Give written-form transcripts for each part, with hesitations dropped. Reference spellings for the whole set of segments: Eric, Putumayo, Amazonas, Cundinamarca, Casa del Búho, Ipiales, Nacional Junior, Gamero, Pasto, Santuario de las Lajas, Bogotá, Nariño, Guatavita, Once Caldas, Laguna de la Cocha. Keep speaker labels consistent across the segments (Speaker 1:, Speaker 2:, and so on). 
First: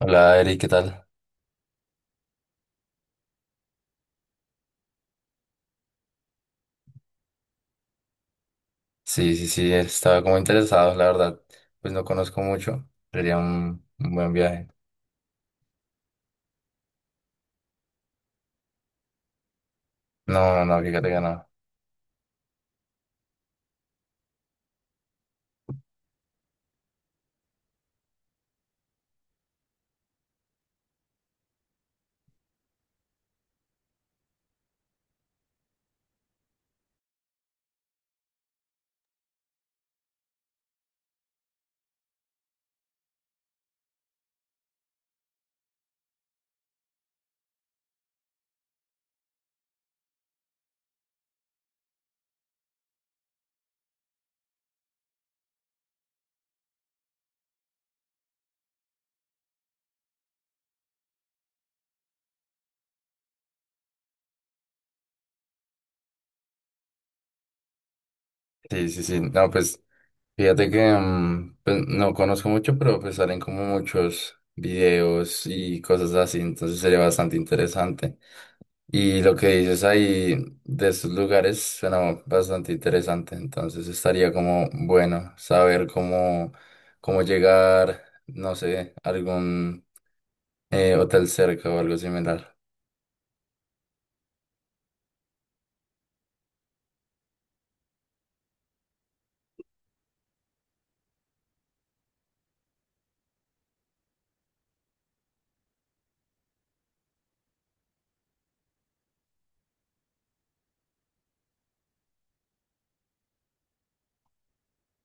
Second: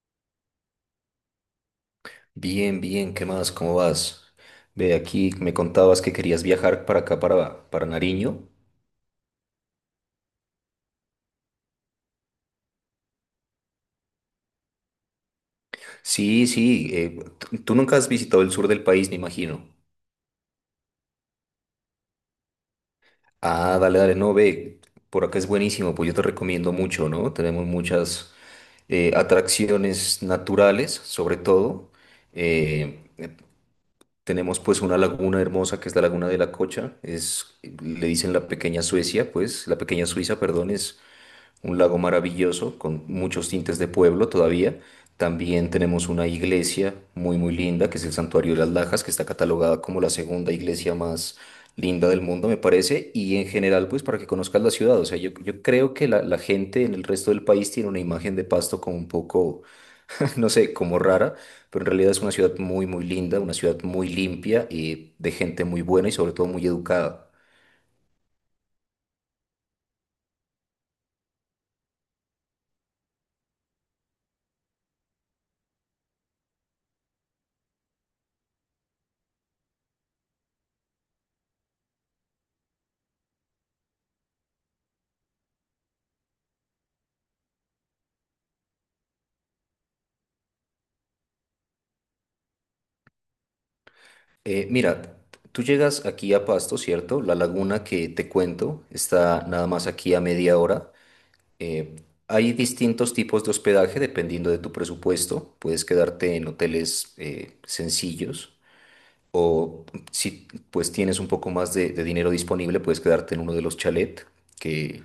Speaker 1: Hola Eri, ¿qué tal?
Speaker 2: Bien, bien, ¿qué más? ¿Cómo vas? Ve, aquí me contabas que querías viajar para acá, para Nariño.
Speaker 1: Sí, sí, sí, estaba como interesado, la verdad. Pues no conozco mucho, sería un buen viaje.
Speaker 2: Sí, sí, tú nunca has visitado el sur del país, me imagino.
Speaker 1: No, no, fíjate que no.
Speaker 2: Ah, dale, dale, no, ve, por acá es buenísimo, pues yo te recomiendo mucho, ¿no? Tenemos muchas atracciones naturales, sobre todo. Eh, tenemos pues una laguna hermosa que es la Laguna de la Cocha, le dicen la pequeña Suecia, pues, la pequeña Suiza, perdón. Es un lago maravilloso con muchos tintes de pueblo todavía. También tenemos una iglesia muy muy linda que es el Santuario de las Lajas, que está catalogada como la segunda iglesia más linda del mundo, me parece. Y en general, pues para que conozcas la ciudad, o sea, yo creo que la gente en el resto del país tiene una imagen de Pasto como un poco, no sé, como rara, pero en realidad es una ciudad muy muy linda, una ciudad muy limpia y de gente muy buena y sobre todo muy educada.
Speaker 1: Sí, sí, sí, no, pues fíjate que pues, no conozco mucho, pero pues salen como muchos videos y cosas así, entonces sería bastante interesante. Y lo que dices ahí de estos lugares suena bastante interesante, entonces estaría como bueno saber cómo llegar, no sé, algún hotel cerca o algo similar.
Speaker 2: Mira, tú llegas aquí a Pasto, ¿cierto? La laguna que te cuento está nada más aquí a media hora. Eh, hay distintos tipos de hospedaje dependiendo de tu presupuesto. Puedes quedarte en hoteles sencillos, o si pues tienes un poco más de, dinero disponible, puedes quedarte en uno de los chalet que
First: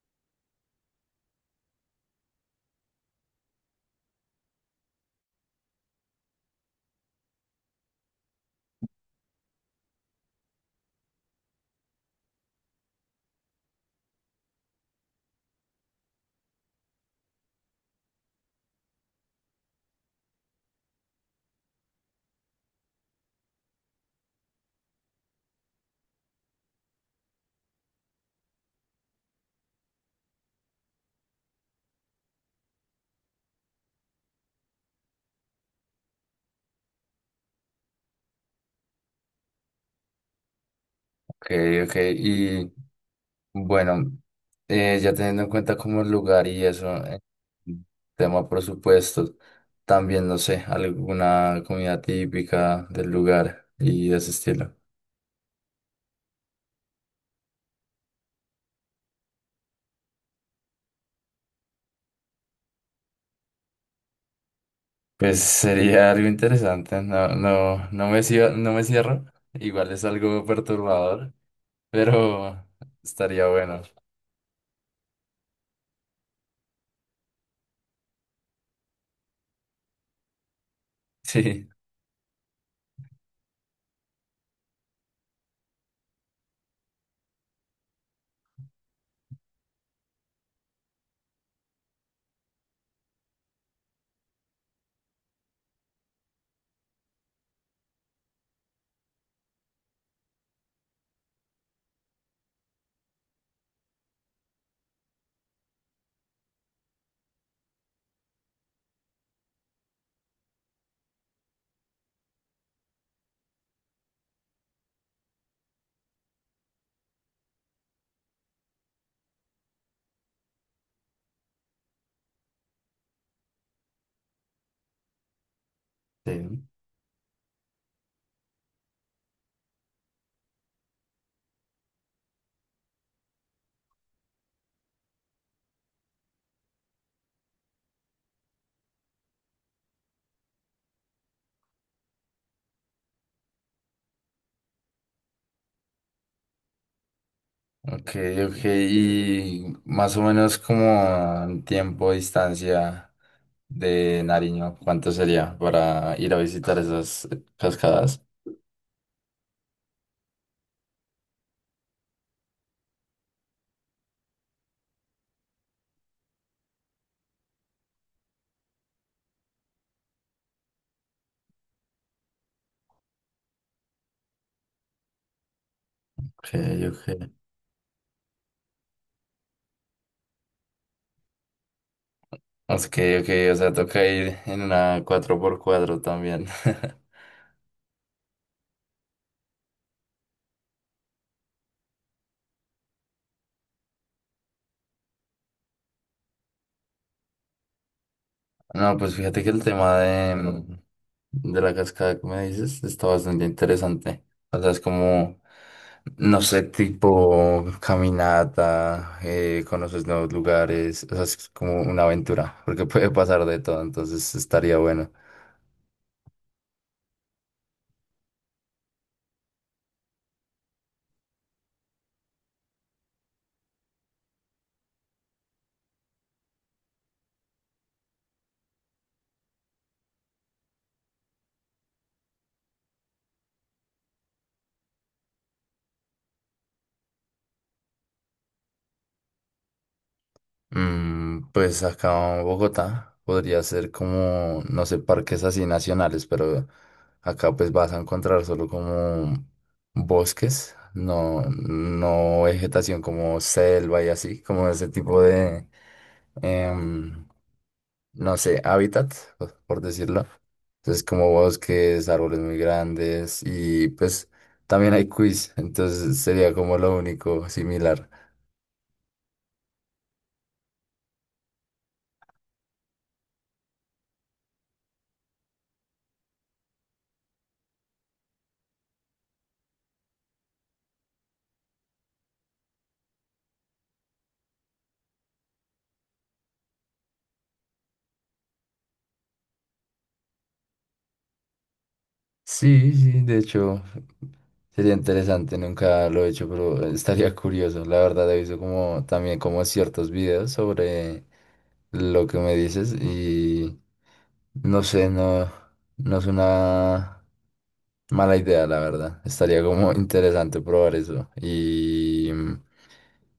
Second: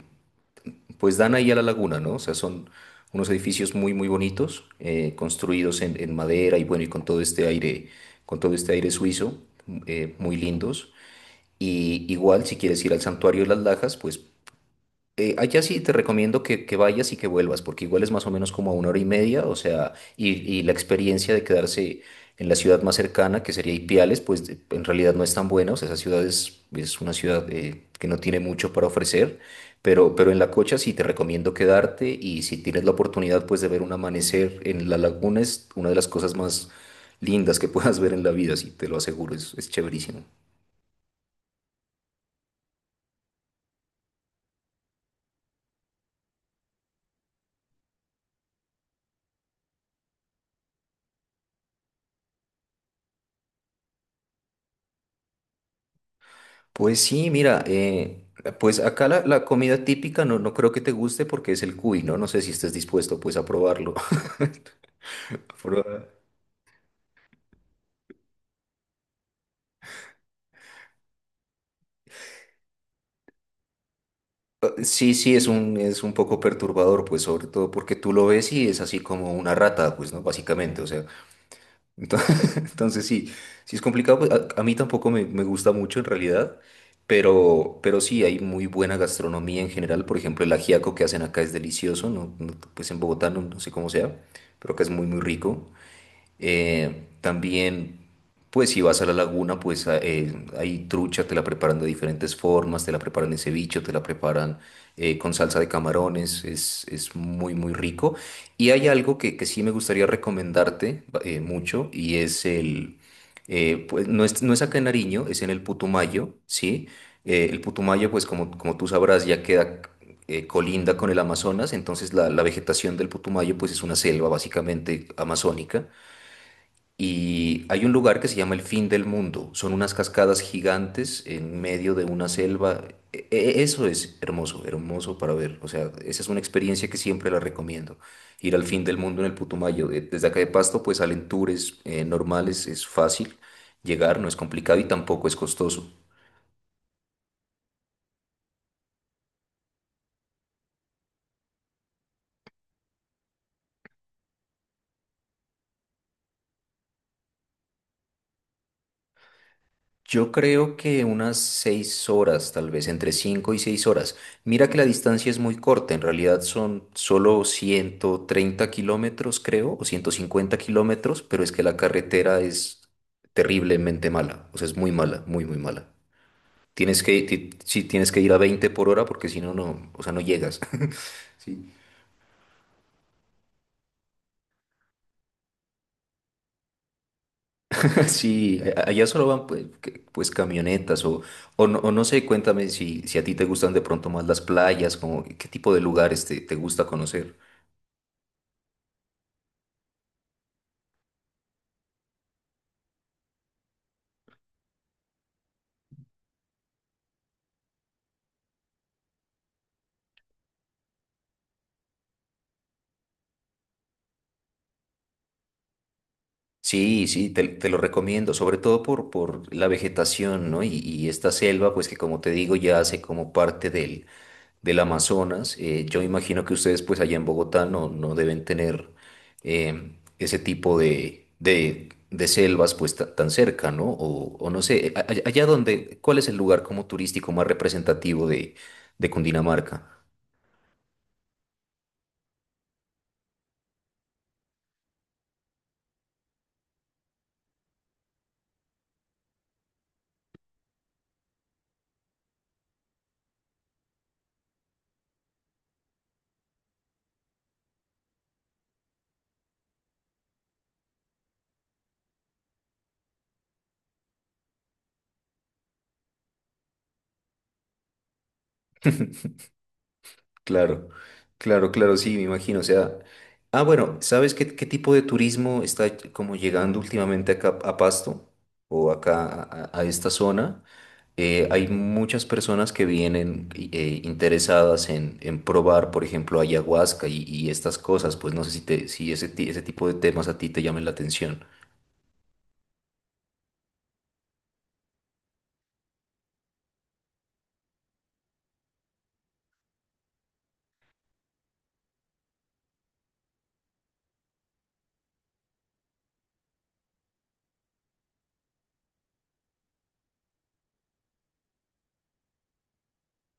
Speaker 2: pues dan ahí a la laguna, ¿no? O sea, son unos edificios muy, muy bonitos, construidos en madera y bueno, y con todo este aire, con todo este aire suizo, muy lindos. Y igual, si quieres ir al Santuario de las Lajas, pues allá sí te recomiendo que vayas y que vuelvas, porque igual es más o menos como a una hora y media, o sea, y la experiencia de quedarse en la ciudad más cercana, que sería Ipiales, pues en realidad no es tan buena. O sea, esa ciudad es una ciudad que no tiene mucho para ofrecer, pero en La Cocha sí te recomiendo quedarte, y si tienes la oportunidad pues de ver un amanecer en la laguna, es una de las cosas más lindas que puedas ver en la vida. Sí, te lo aseguro, es chéverísimo.
Speaker 1: Ok, ok. Y bueno, ya teniendo en cuenta como el lugar y eso, tema presupuesto, también no sé, alguna comida típica del lugar y de ese estilo.
Speaker 2: Pues sí, mira, pues acá la comida típica no, no creo que te guste porque es el cuy, ¿no? No sé si estés dispuesto pues a probarlo.
Speaker 1: Pues
Speaker 2: A probar.
Speaker 1: sería algo interesante, no, no, no me cierro, no me cierro. Igual es algo perturbador, pero estaría bueno.
Speaker 2: Sí, sí, es un poco perturbador, pues sobre todo porque tú lo ves y es así como una rata, pues, ¿no? Básicamente, o sea.
Speaker 1: Sí.
Speaker 2: Entonces, entonces sí, sí es complicado, pues, a mí tampoco me gusta mucho en realidad, pero sí, hay muy buena gastronomía en general. Por ejemplo, el ajiaco que hacen acá es delicioso, ¿no? No, pues en Bogotá no, no sé cómo sea, pero acá es muy, muy rico. También, pues si vas a la laguna, pues hay trucha, te la preparan de diferentes formas, te la preparan en ceviche, te la preparan con salsa de camarones. Es muy, muy rico. Y hay algo que sí me gustaría recomendarte mucho, y es pues no es acá en Nariño, es en el Putumayo, ¿sí? El Putumayo, pues como, como tú sabrás, ya queda, colinda con el Amazonas, entonces la vegetación del Putumayo pues es una selva básicamente amazónica.
Speaker 1: Sí.
Speaker 2: Y hay un lugar que se llama El Fin del Mundo. Son unas cascadas gigantes en medio de una selva. Eso es hermoso, hermoso para ver. O sea, esa es una experiencia que siempre la recomiendo. Ir al fin del mundo en el Putumayo. Desde acá de Pasto, pues salen tours normales, es fácil llegar, no es complicado y tampoco es costoso.
Speaker 1: Ok, ok, y más o menos como en tiempo, distancia de Nariño, ¿cuánto sería para ir a visitar esas cascadas?
Speaker 2: Yo creo que unas 6 horas, tal vez, entre 5 y 6 horas. Mira que la distancia es muy corta, en realidad son solo 130 kilómetros, creo, o 150 kilómetros, pero es que la carretera es terriblemente mala, o sea, es muy mala, muy, muy mala.
Speaker 1: Ok, ok.
Speaker 2: Sí, tienes que ir a 20 por hora porque si no, no, o sea, no llegas. Sí.
Speaker 1: Ok, ok, o sea, toca ir en una 4x4 también.
Speaker 2: Sí, allá solo van, pues, pues, camionetas, no, o no sé, cuéntame si a ti te gustan de pronto más las playas, como qué tipo de lugares te, gusta conocer.
Speaker 1: No, pues fíjate que el tema de la cascada que me dices está bastante interesante. O sea, es como no sé, tipo caminata, conoces nuevos lugares, o sea, es como una aventura, porque puede pasar de todo, entonces estaría bueno.
Speaker 2: Sí, sí, te lo recomiendo, sobre todo por la vegetación, ¿no? Y esta selva, pues que como te digo, ya hace como parte del Amazonas. Yo imagino que ustedes, pues allá en Bogotá, no, no deben tener ese tipo de selvas, pues tan cerca, ¿no? O no sé, allá donde, ¿cuál es el lugar como turístico más representativo de Cundinamarca?
Speaker 1: Mm, pues acá en Bogotá podría ser como, no sé, parques así nacionales, pero acá pues vas a encontrar solo como bosques, no, no vegetación como selva y así, como ese tipo de, em, no sé, hábitat, por decirlo. Entonces, como bosques, árboles muy grandes y pues también hay quiz, entonces sería como lo único similar.
Speaker 2: Claro, claro, claro, sí, me imagino. O sea, ah, bueno, ¿sabes qué, tipo de turismo está como llegando últimamente acá a Pasto o acá a esta zona? Hay muchas personas que vienen interesadas en probar, por ejemplo, ayahuasca y estas cosas. Pues no sé si ese tipo de temas a ti te llamen la atención.
Speaker 1: Sí, sí, de hecho sería interesante, nunca lo he hecho, pero estaría curioso. La verdad he visto como también como ciertos videos sobre lo que me dices y no sé, no, no es una mala idea, la verdad. Estaría como interesante probar eso. Y,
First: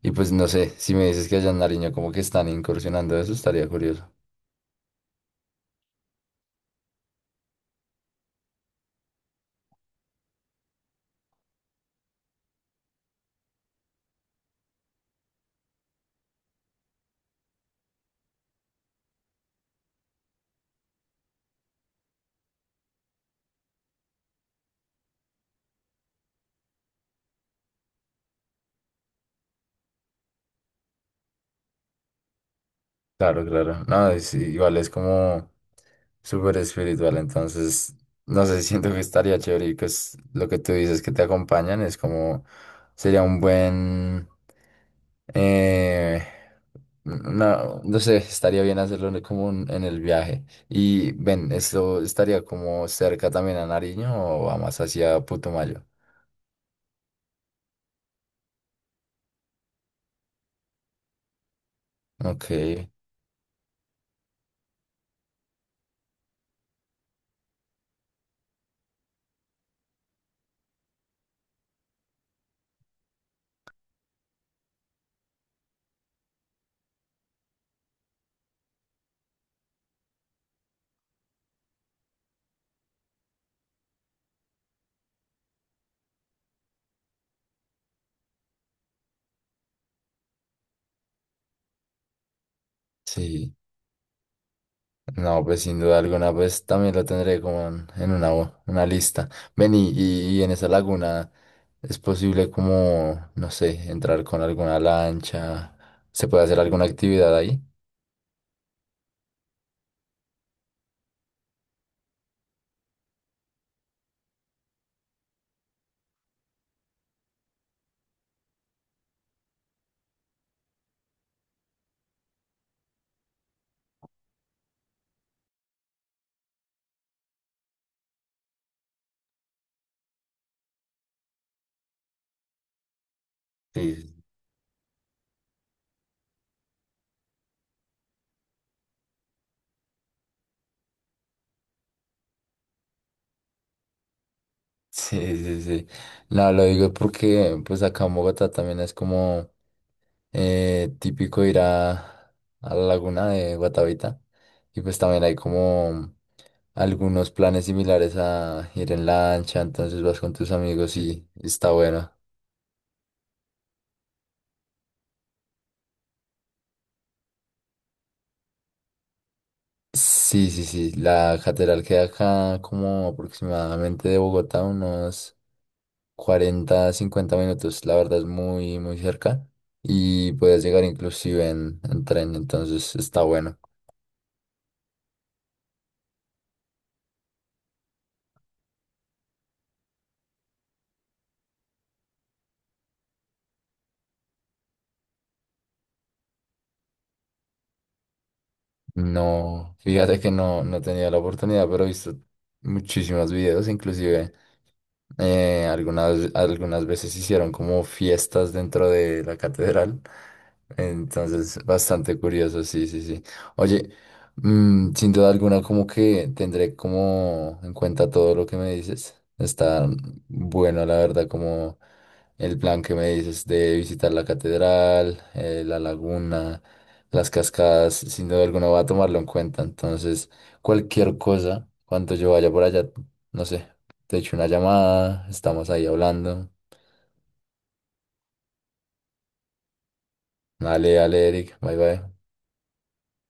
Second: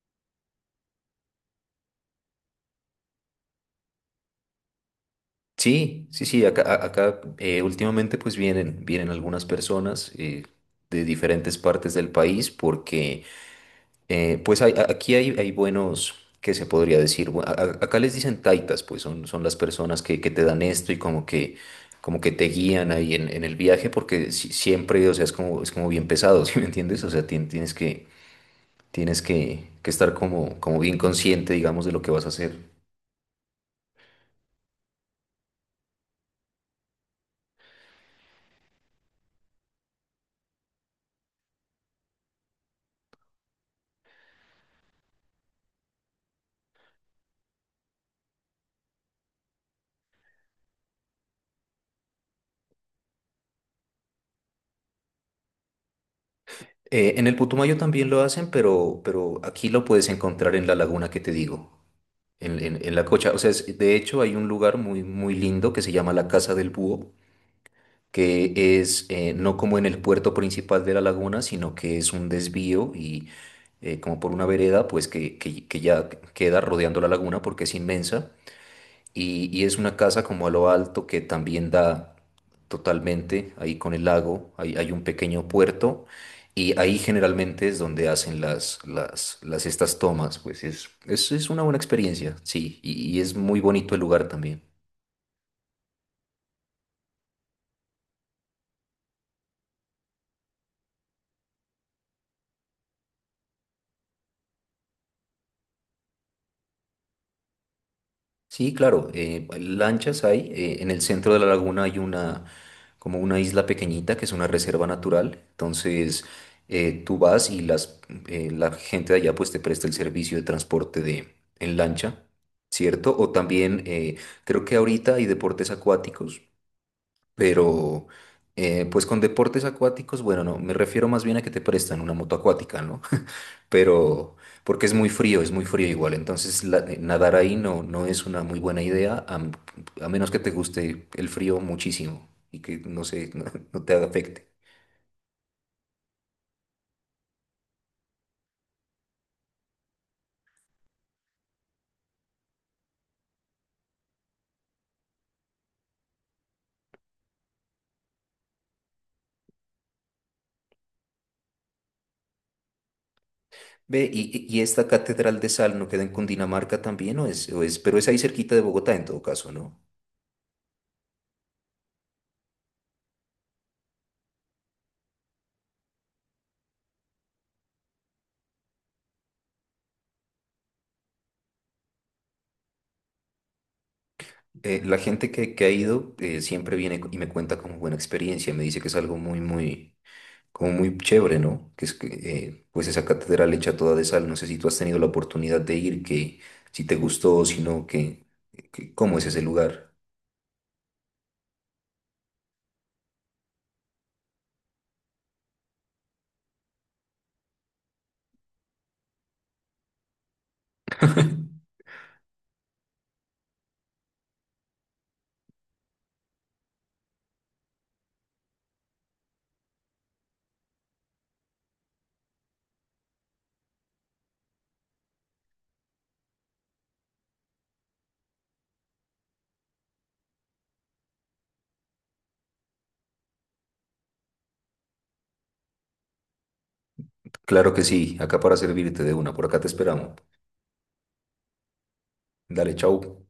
Speaker 1: y pues no sé, si me dices que allá en Nariño como que están incursionando eso, estaría curioso.
Speaker 2: Sí, sí, sí, acá, acá últimamente pues vienen algunas personas de diferentes partes del país, porque aquí hay buenos, que se podría decir? Acá les dicen taitas, pues son las personas que te dan esto y como que, te guían ahí en el viaje, porque siempre, o sea, es como bien pesado, ¿sí me entiendes? O sea, tienes que estar como bien consciente, digamos, de lo que vas a hacer.
Speaker 1: Claro, claro. No, es- igual es como súper espiritual, entonces, no sé, siento que estaría chévere y pues lo que tú dices que te acompañan es como, sería un buen, eh, no, no sé, estaría bien hacerlo en el- como un- en el viaje. Y ven, ¿esto estaría como cerca también a Nariño o va más hacia Putumayo?
Speaker 2: En el Putumayo también lo hacen, pero aquí lo puedes encontrar en la laguna que te digo,
Speaker 1: Ok,
Speaker 2: en, en la Cocha. O sea, de hecho hay un lugar muy, muy lindo que se llama la Casa del Búho, que es no como en el puerto principal de la laguna, sino que es un desvío, y como por una vereda, pues que, que ya queda rodeando la laguna porque es inmensa, y es una casa como a lo alto que también da totalmente ahí con el lago. Hay un pequeño puerto y ahí generalmente es donde hacen las, las estas tomas, pues es una buena experiencia, sí, y es
Speaker 1: sí.
Speaker 2: muy bonito el lugar también.
Speaker 1: No, pues sin duda alguna, pues también lo tendré como en una lista. Ven y en esa laguna es posible como, no sé, entrar con alguna lancha, se puede hacer alguna actividad ahí.
Speaker 2: Sí, claro, lanchas hay. En el centro de la laguna hay una, como una isla pequeñita que es una reserva natural. Entonces, tú vas y la gente de allá pues te presta el servicio de transporte en lancha, ¿cierto? O también creo que ahorita hay deportes acuáticos, pero pues con deportes acuáticos, bueno, no, me refiero más bien a que te prestan una moto acuática, ¿no?
Speaker 1: Sí,
Speaker 2: Pero porque es muy frío igual, entonces nadar ahí no, no es una muy buena idea, a menos que te guste el frío muchísimo y que no sé, no, no te afecte.
Speaker 1: sí, sí, sí. No, lo digo porque pues acá en Bogotá también es como típico ir a la laguna de Guatavita y pues también hay como algunos planes similares a ir en lancha, entonces vas con tus amigos y está bueno.
Speaker 2: Ve, y esta catedral de sal no queda en Cundinamarca también, o es, pero es ahí cerquita de Bogotá en todo caso, ¿no?
Speaker 1: Sí, sí, sí. La catedral queda acá como aproximadamente de Bogotá, unos 40, 50 minutos. La verdad es muy, muy cerca. Y puedes llegar inclusive en tren, entonces está bueno.
Speaker 2: La gente que ha ido siempre viene y me cuenta como buena experiencia, me dice que es algo muy, muy como muy chévere, ¿no? Pues esa catedral hecha toda de sal, no sé si tú has tenido la oportunidad de ir, que si te gustó o si no, que, cómo es ese
Speaker 1: No,
Speaker 2: lugar.
Speaker 1: fíjate que no, no he tenido la oportunidad, pero he visto muchísimos videos, inclusive algunas, algunas veces hicieron como fiestas dentro de la catedral. Entonces, bastante curioso, sí, sí, sí. Oye, mm, sin duda alguna, como que tendré como en cuenta todo lo que me dices. Está bueno, la verdad, como el plan que me dices de visitar la catedral, la laguna. Las cascadas, sin duda alguna, voy a tomarlo en cuenta. Entonces, cualquier cosa, cuando yo vaya por allá, no sé, te echo una llamada, estamos ahí hablando.
Speaker 2: Claro que sí, acá para servirte de una, por acá te esperamos.
Speaker 1: Dale, dale, Eric, bye bye.
Speaker 2: Dale, chau.